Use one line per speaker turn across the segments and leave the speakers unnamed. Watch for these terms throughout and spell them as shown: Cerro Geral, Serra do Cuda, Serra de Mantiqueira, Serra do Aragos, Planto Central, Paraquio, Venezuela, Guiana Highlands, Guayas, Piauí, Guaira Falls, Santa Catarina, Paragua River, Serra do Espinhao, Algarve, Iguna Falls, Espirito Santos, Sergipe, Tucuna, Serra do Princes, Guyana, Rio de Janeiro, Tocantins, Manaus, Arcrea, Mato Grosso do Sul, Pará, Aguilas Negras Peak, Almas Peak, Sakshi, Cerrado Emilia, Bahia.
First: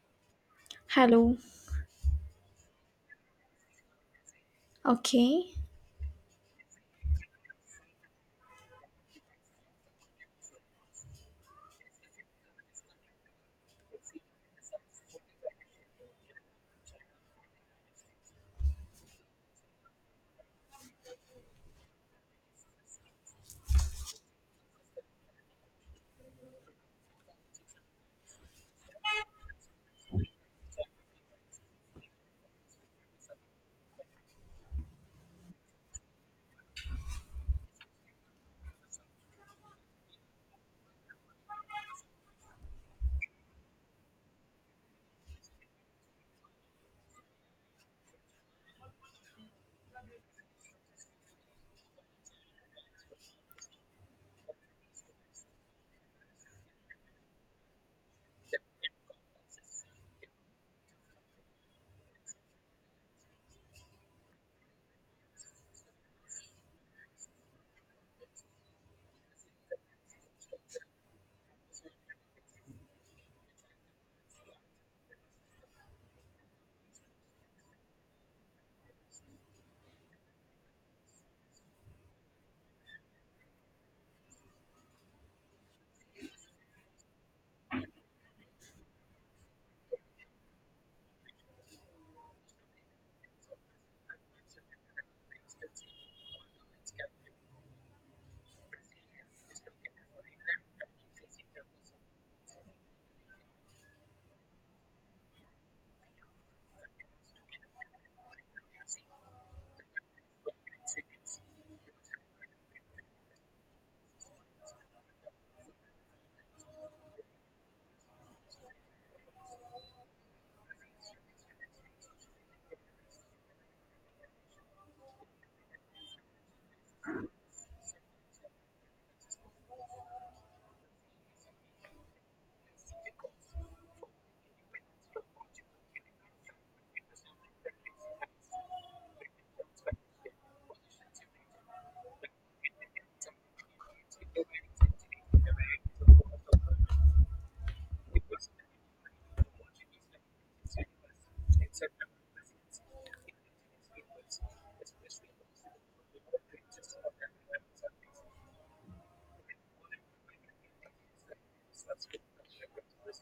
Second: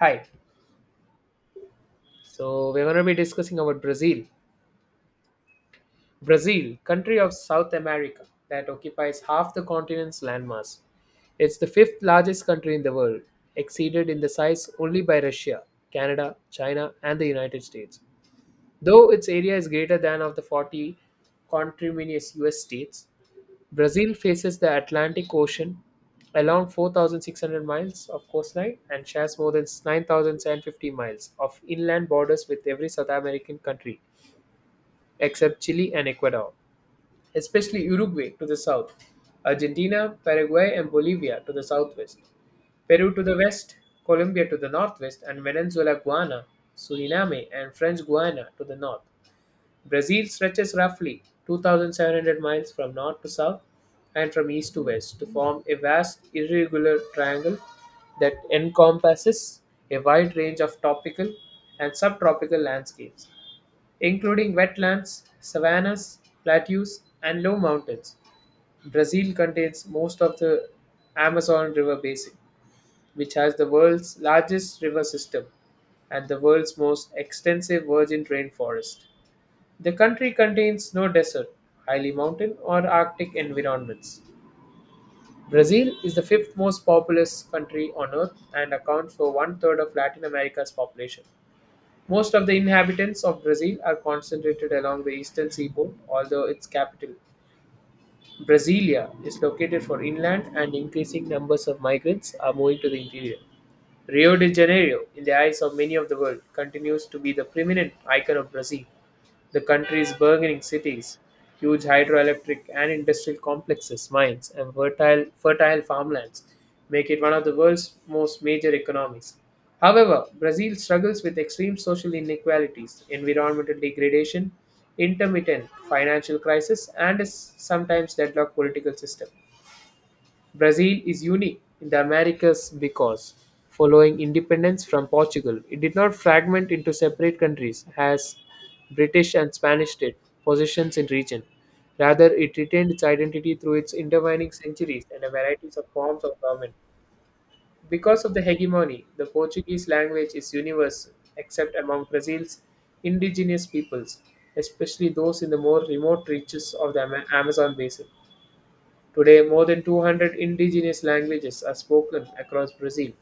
Hi.
Hello.
So we're going to be discussing about Brazil.
Okay.
Brazil, country of South America that occupies half the continent's landmass. It's the fifth largest country in the world, exceeded in the size only by Russia, Canada, China, and the United States. Though its area is greater than of the 40 conterminous US states, Brazil faces the Atlantic Ocean along 4,600 miles of coastline and shares more than 9,750 miles of inland borders with every South American country except Chile and Ecuador, especially Uruguay to the south, Argentina, Paraguay, and Bolivia to the southwest, Peru to the west, Colombia to the northwest, and Venezuela, Guiana, Suriname, and French Guiana to the north. Brazil stretches roughly 2,700 miles from north to south and from east to west to form a vast irregular triangle that encompasses a wide range of tropical and subtropical landscapes, including wetlands, savannas, plateaus, and low mountains. Brazil contains most of the Amazon River basin, which has the world's largest river system and the world's most extensive virgin rainforest. The country contains no desert, highly mountain, or Arctic environments. Brazil is the fifth most populous country on Earth and accounts for one third of Latin America's population. Most of the inhabitants of Brazil are concentrated along the eastern seaboard, although its capital, Brasilia, is located for inland and increasing numbers of migrants are moving to the interior. Rio de Janeiro, in the eyes of many of the world, continues to be the prominent icon of Brazil. The country's burgeoning cities, huge hydroelectric and industrial complexes, mines, and fertile farmlands make it one of the world's most major economies. However, Brazil struggles with extreme social inequalities, environmental degradation, intermittent financial crisis, and a sometimes deadlocked political system. Brazil is unique in the Americas because, following independence from Portugal, it did not fragment into separate countries as British and Spanish did, possessions in region. Rather, it retained its identity through its intervening centuries and a varieties of forms of government. Because of the hegemony, the Portuguese language is universal, except among Brazil's indigenous peoples, especially those in the more remote reaches of the Amazon basin. Today, more than 200 indigenous languages are spoken across Brazil,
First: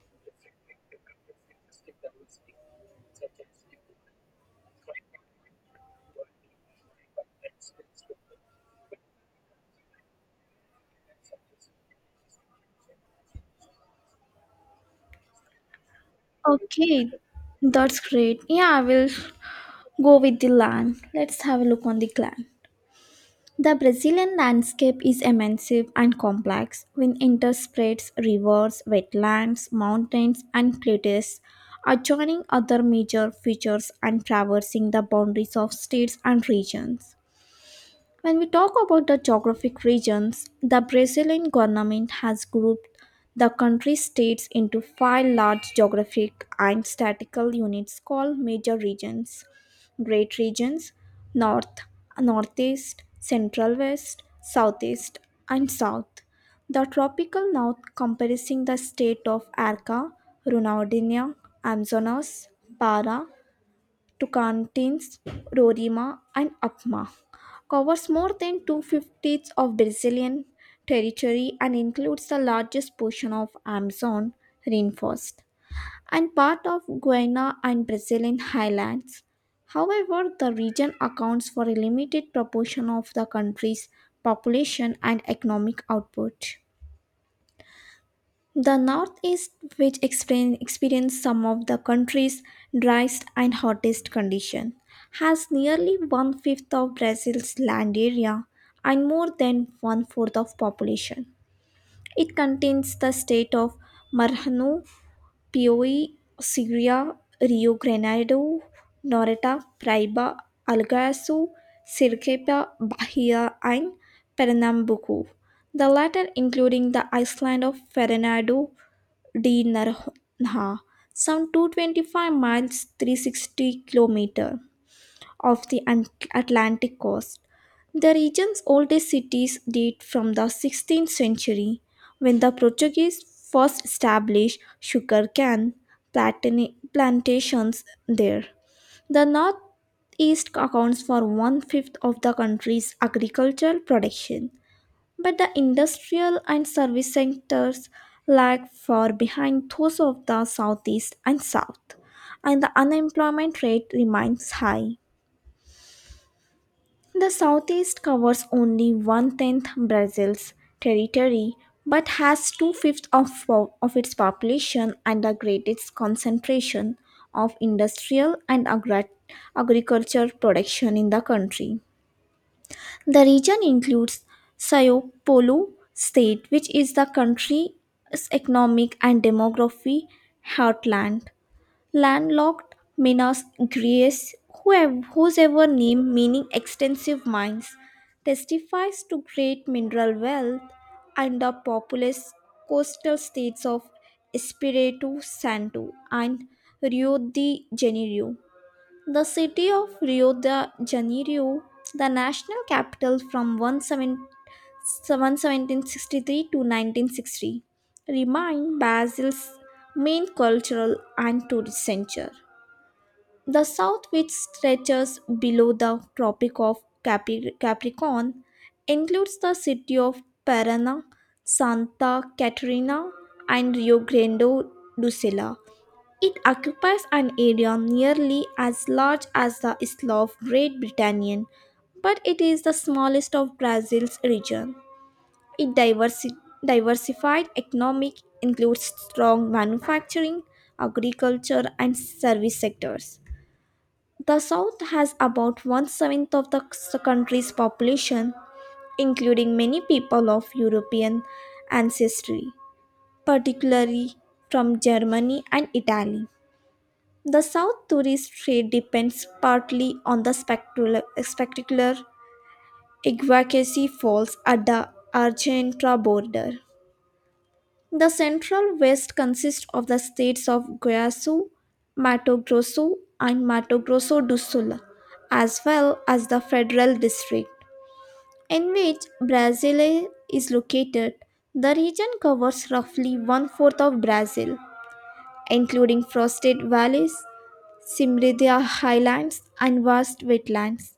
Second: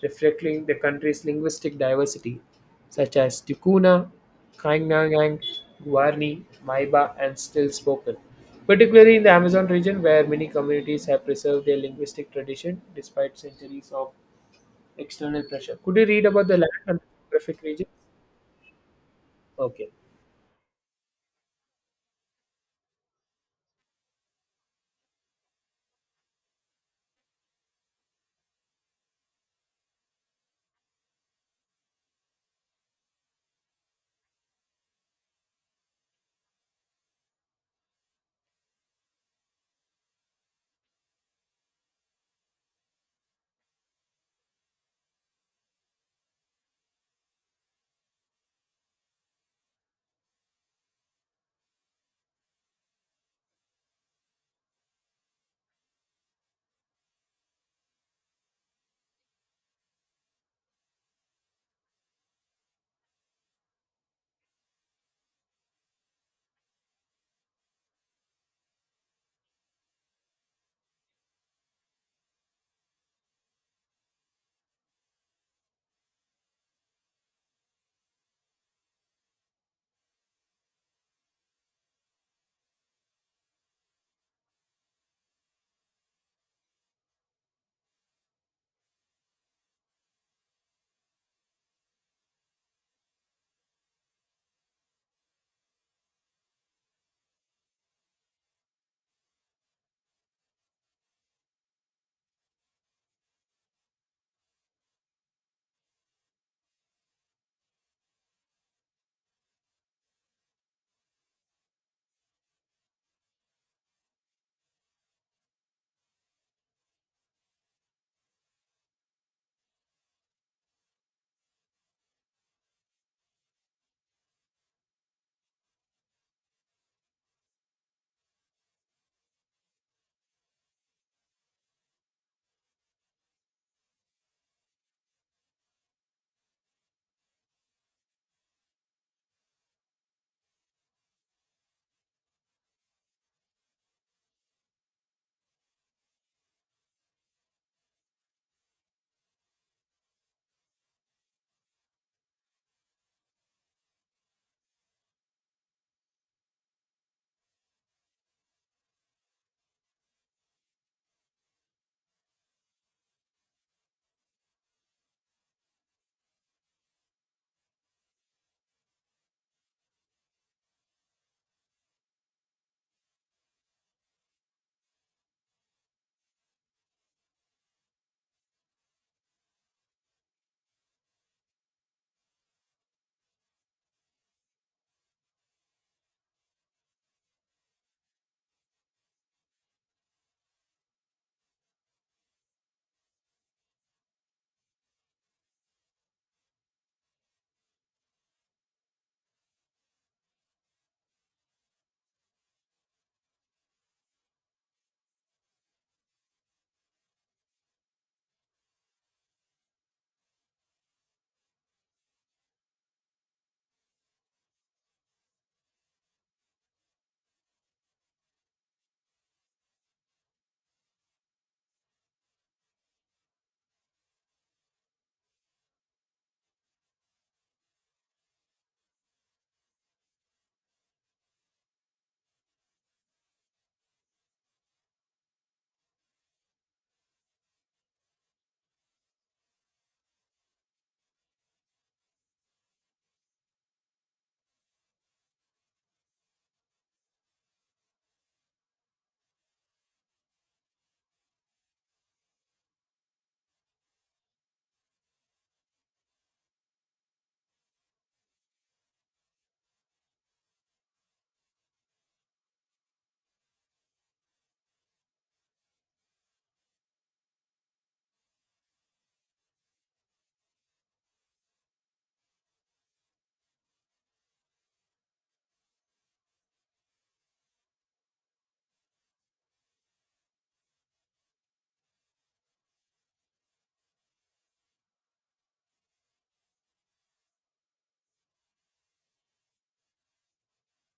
reflecting the country's linguistic diversity, such as Tucuna, Kainangang, Guarani, Maiba, and Still Spoken, particularly in the Amazon region where many communities have preserved their linguistic tradition despite centuries of external pressure. Could you read about the land and
Okay.
geographic region?
That's great. Yeah, I will
Okay.
go with the land. Let's have a look on the land. The Brazilian landscape is immense and complex, with interspreads rivers, wetlands, mountains, and plateaus, adjoining other major features and traversing the boundaries of states and regions. When we talk about the geographic regions, the Brazilian government has grouped the country's states into five large geographic and statistical units called major regions. Great regions North, Northeast, Central West, Southeast, and South. The tropical north comprising the state of Arca, Ronaldinho, Amazonas, Para, to contains Roraima, and Apma, covers more than two-fifths of Brazilian territory and includes the largest portion of Amazon rainforest and part of Guyana and Brazilian highlands. However, the region accounts for a limited proportion of the country's population and economic output. The Northeast, which experienced some of the country's driest and hottest condition, has nearly one fifth of Brazil's land area and more than one fourth of population. It contains the state of Maranhão, Piauí, Segria, Rio Grande, Noreta, Praiba, Algarve, Sergipe, Bahia, and Pernambuco. The latter including the island of Fernando Dinner ha some 225 miles 360 kilometer) of the Atlantic coast. The region's oldest cities date from the 16th century when the Portuguese first established sugarcane plantations there. The northeast accounts for one fifth of the country's agricultural production, but the industrial and service sectors lag far behind those of the southeast and south, and the unemployment rate remains high. The southeast covers only one tenth Brazil's territory but has two fifths of its population and the greatest concentration of industrial and agriculture production in the country. The region includes Sao Paulo state, which is the country's economic and demography heartland. Landlocked Minas Gerais, whose ever name meaning extensive mines, testifies to great mineral wealth and the populous coastal states of Espírito Santo and Rio de Janeiro. The city of Rio de Janeiro, the national capital from to 1963, remained Brazil's main cultural and tourist center. The south, which stretches below the Tropic of Capricorn, includes the city of Paraná, Santa Catarina, and Rio Grande do Sul. It occupies an area nearly as large as the Isla of Great Britain, but it is the smallest of Brazil's region. Its diversified economic includes strong manufacturing, agriculture, and service sectors. The South has about one seventh of the country's population, including many people of European ancestry, particularly from Germany and Italy. The South tourist trade depends partly on the spectacular Iguacasi Falls at the Argentina border. The central west consists of the states of Guayas, Mato Grosso, and Mato Grosso do Sul, as well as the federal district in which Brasília is located. The region covers roughly one fourth of Brazil, including frosted valleys Simridia highlands and vast wetlands.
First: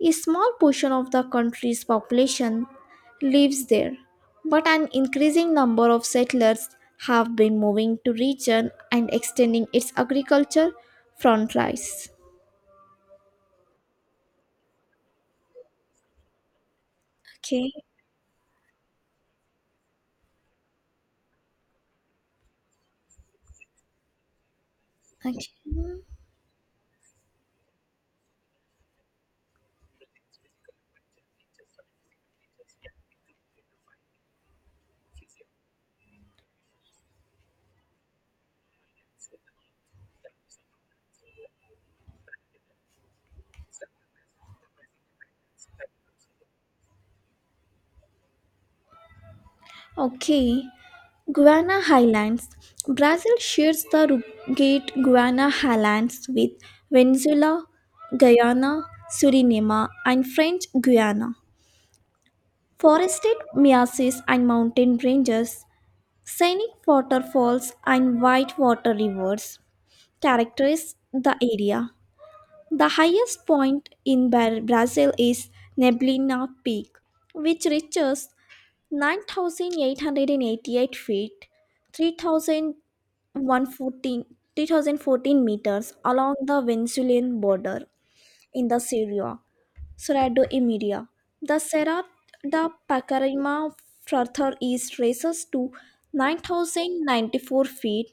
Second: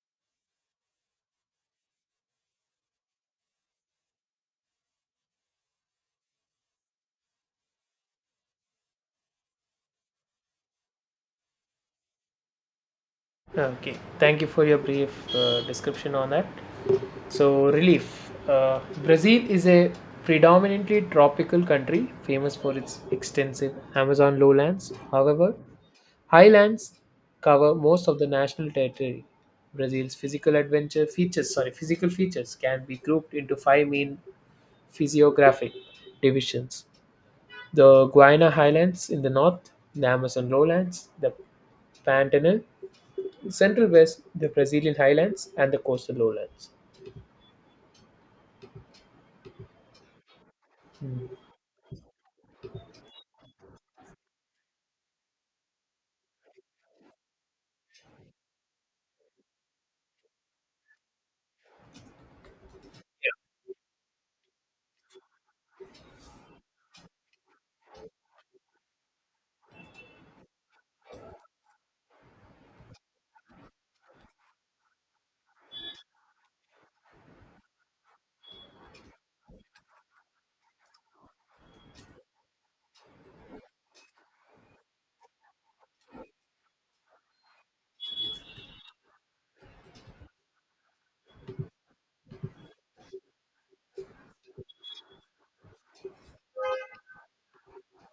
A small portion of the country's population lives there, but an increasing number of settlers have been moving to region and extending its agriculture frontiers.
Okay. Thank you for your brief description on that. So,
Okay.
relief. Brazil is a predominantly tropical country, famous for its extensive Amazon lowlands.
Okay.
However, highlands cover most of the national territory. Brazil's physical adventure features, sorry, physical features can be grouped into five main physiographic divisions: the Guiana Highlands in the north, the Amazon lowlands, the Pantanal, central west, the Brazilian highlands, and the coastal lowlands.
Okay. Guiana Highlands. Brazil shares the rugged Guiana Highlands with Venezuela, Guyana, Suriname, and French Guiana. Forested mesas and mountain ranges, scenic waterfalls, and whitewater rivers characterize the area. The highest point in Brazil is Neblina Peak, which reaches 9,888 feet, 3,114 meters along the Venezuelan border in the Syria. Cerrado Emilia. The Serra da Pacarima further east rises to 9,094 feet,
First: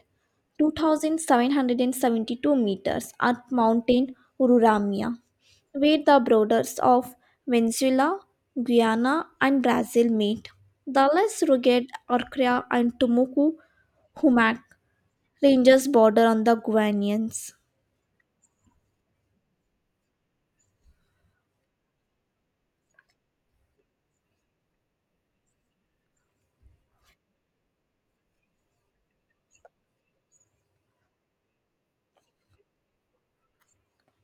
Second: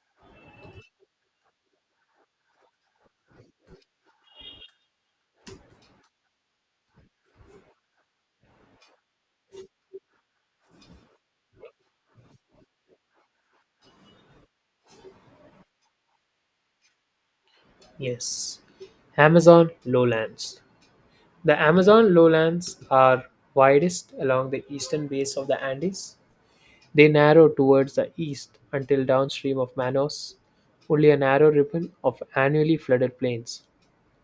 2,772 meters at Mountain Ururamia, where the borders of Venezuela, Guyana, and Brazil meet. The less rugged Arcrea and Tumuku Humac ranges border on the Guianians.
Yes. Amazon lowlands. The Amazon lowlands are widest along the eastern base of the Andes. They narrow towards the east until downstream of Manaus. Only a narrow ribbon of annually flooded plains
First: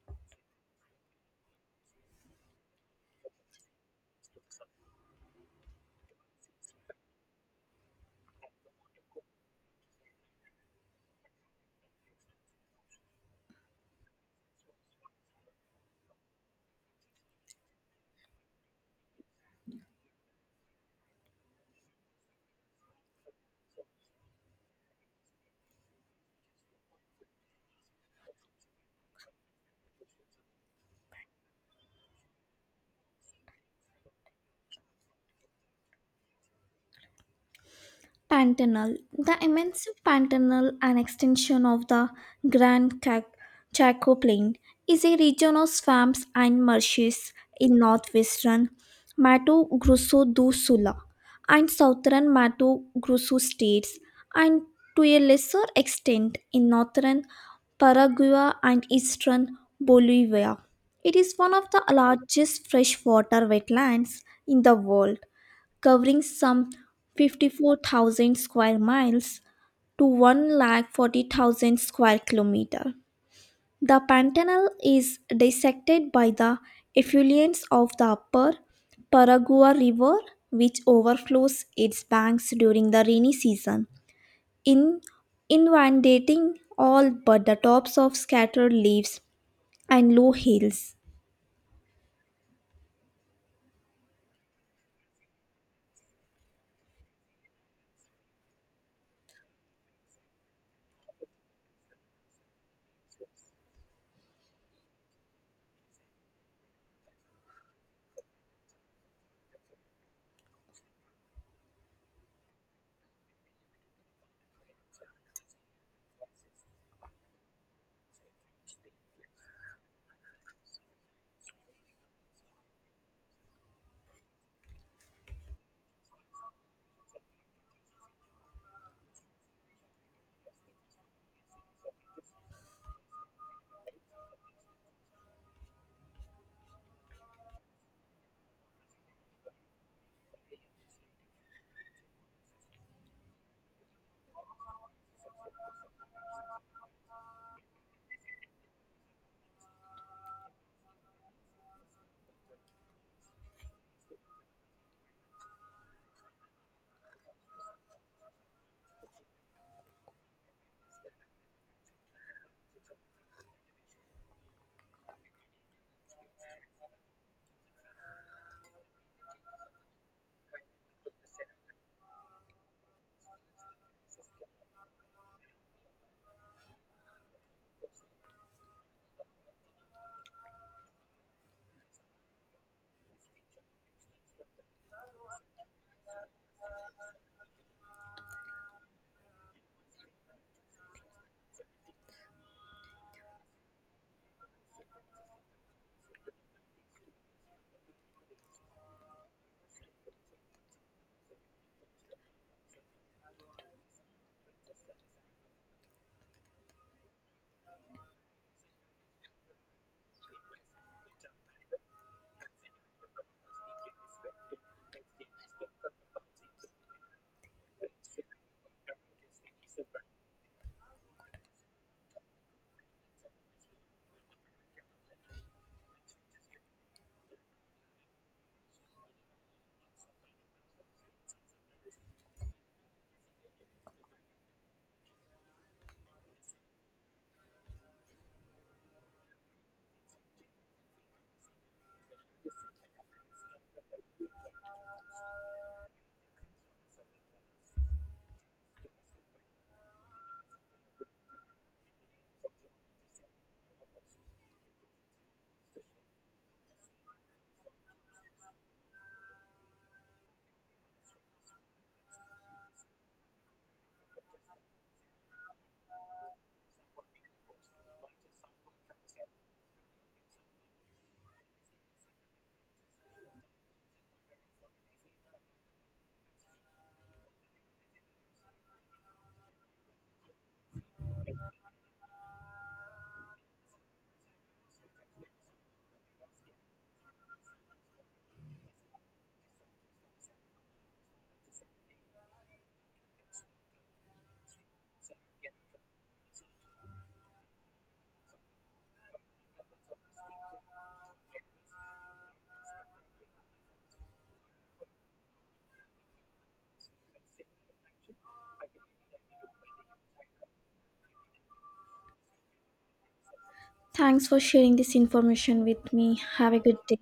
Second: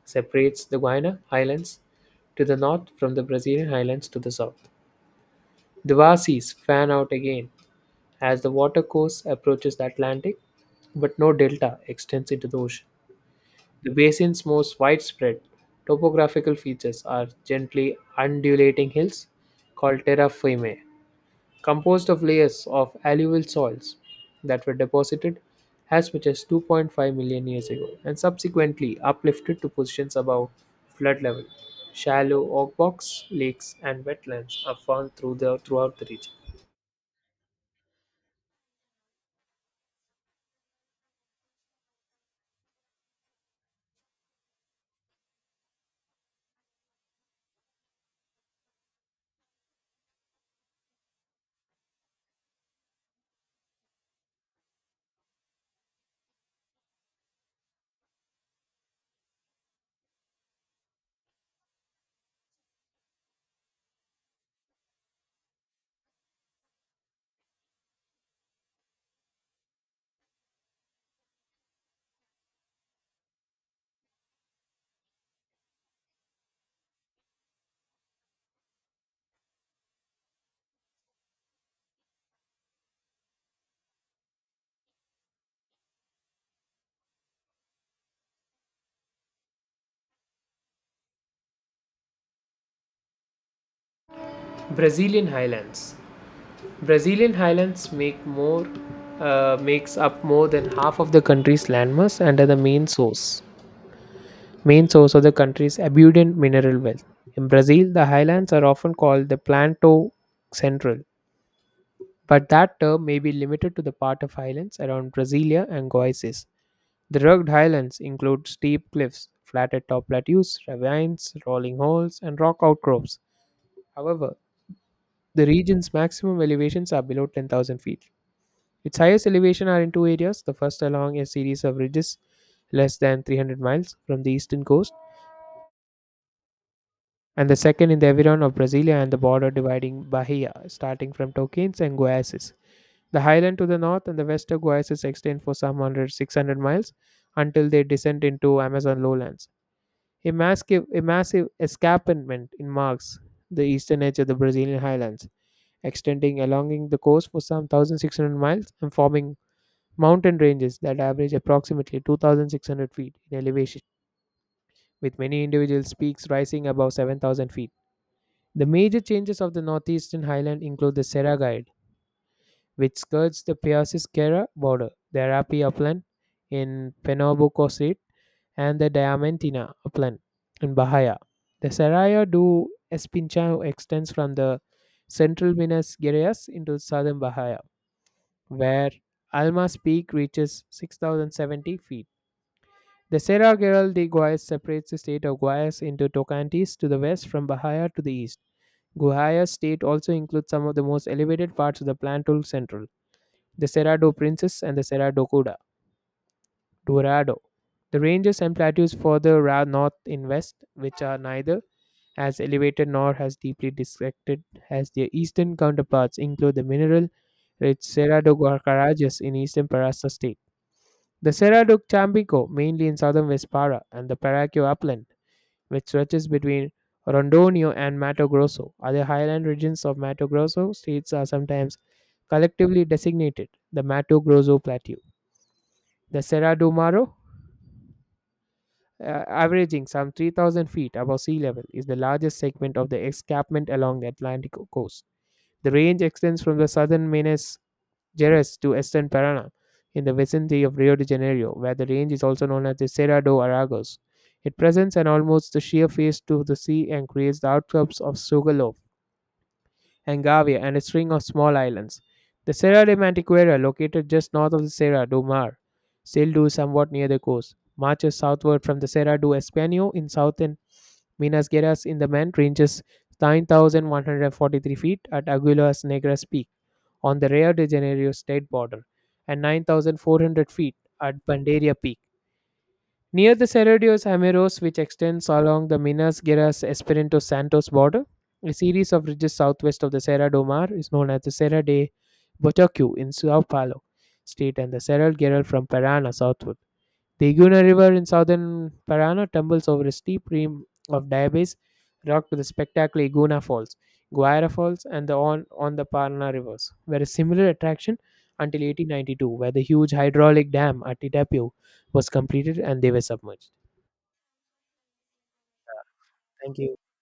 separates the Guiana Highlands to the north from the Brazilian Highlands to the south. The Vasis fan out again as the watercourse approaches the Atlantic, but no delta extends into the ocean. The basin's most widespread topographical features are gently undulating hills called terra firme, composed of layers of alluvial soils that were deposited as much as 2.5 million years ago and subsequently uplifted to positions above flood level. Shallow oak box lakes and wetlands are found throughout the region.
Pantanal. The immense Pantanal, an extension of the Grand Ca- Chaco Plain, is a region of swamps and marshes in northwestern Mato Grosso do Sul and southern Mato Grosso states, and to a lesser extent in northern Paraguay and eastern Bolivia. It is one of the largest freshwater wetlands in the world, covering some 54,000 square miles to one lakh 40,000 square kilometer. The Pantanal is dissected by the effluents of the upper Paragua River, which overflows its banks during the rainy season, in inundating all but the tops of scattered leaves and low hills.
Brazilian highlands. Brazilian highlands make more makes up more than half of the country's landmass and are the main source of the country's abundant mineral wealth. In Brazil, the highlands are often called the Planto Central, but that term may be limited to the part of highlands around Brasilia and Goiás. The rugged highlands include steep cliffs, flatted top plateaus, ravines, rolling holes, and rock outcrops. However, the region's maximum elevations are below 10,000 feet. Its highest elevation are in two areas, the first along a series of ridges less than 300 miles from the eastern coast, and the second in the Aveyron of Brasilia and the border dividing Bahia, starting from Tocantins and Goiás. The highland to the north and the west of Goiás extend for some one hundred 600 miles until they descend into Amazon lowlands. A massive escarpment marks the eastern edge of the Brazilian highlands, extending along the coast for some 1,600 miles and forming mountain ranges that average approximately 2,600 feet in elevation, with many individual peaks rising above 7,000 feet. The major changes of the northeastern highland include the Serra Guide, which skirts the Persis-Serra border, the Arapi upland in Penobscot, and the Diamantina upland in Bahia. The Serra do Espinhao extends from the central Minas Gerais into southern Bahia, where Almas Peak reaches 6,070 feet. The Sierra Giral de Guayas separates the state of Guayas into Tocantin's to the west from Bahia to the east. Guayas state also includes some of the most elevated parts of the Plantul Central, the Serra do Princes and the Serra do Cuda, Dourado. The ranges and plateaus further north in west, which are neither as elevated nor as deeply dissected as their eastern counterparts, include the mineral rich Serra do Guacarajas in eastern Pará state. The Serra do Chambico, mainly in southern West Para, and the Paraquio upland which stretches between Rondônia and Mato Grosso. Other highland regions of Mato Grosso states are sometimes collectively designated the Mato Grosso Plateau. The Serra do Maro, averaging some 3,000 feet above sea level, is the largest segment of the escarpment along the Atlantic coast. The range extends from the southern Minas Gerais to eastern Paraná in the vicinity of Rio de Janeiro, where the range is also known as the Serra do Aragos. It presents an almost sheer face to the sea and creates the outcrops of Sugarloaf Hengavia, and a string of small islands. The Serra de Mantiqueira, located just north of the Serra do Mar, still do somewhat near the coast, marches southward from the Serra do Espano in southern Minas Gerais in the Mand, ranges 9,143 feet at Aguilas Negras Peak on the Rio de Janeiro state border, and 9,400 feet at Bandeira Peak. Near the Cerro de los Jameros, which extends along the Minas Gerais Espirito Santos border, a series of ridges southwest of the Serra do Mar is known as the Serra de Botocu in Sao Paulo state and the Cerro Geral from Paraná southward. The Iguna River in southern Parana tumbles over a steep rim of diabase rock to the spectacular Iguna Falls, Guaira Falls, and the on the Parana rivers were a similar attraction until 1892, where the huge hydraulic dam at Itapio was completed and they were submerged.
Thanks for sharing this information with me. Have
Thank
a
you.
good day.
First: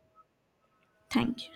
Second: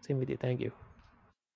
Same with you. Thank you.
Thank you.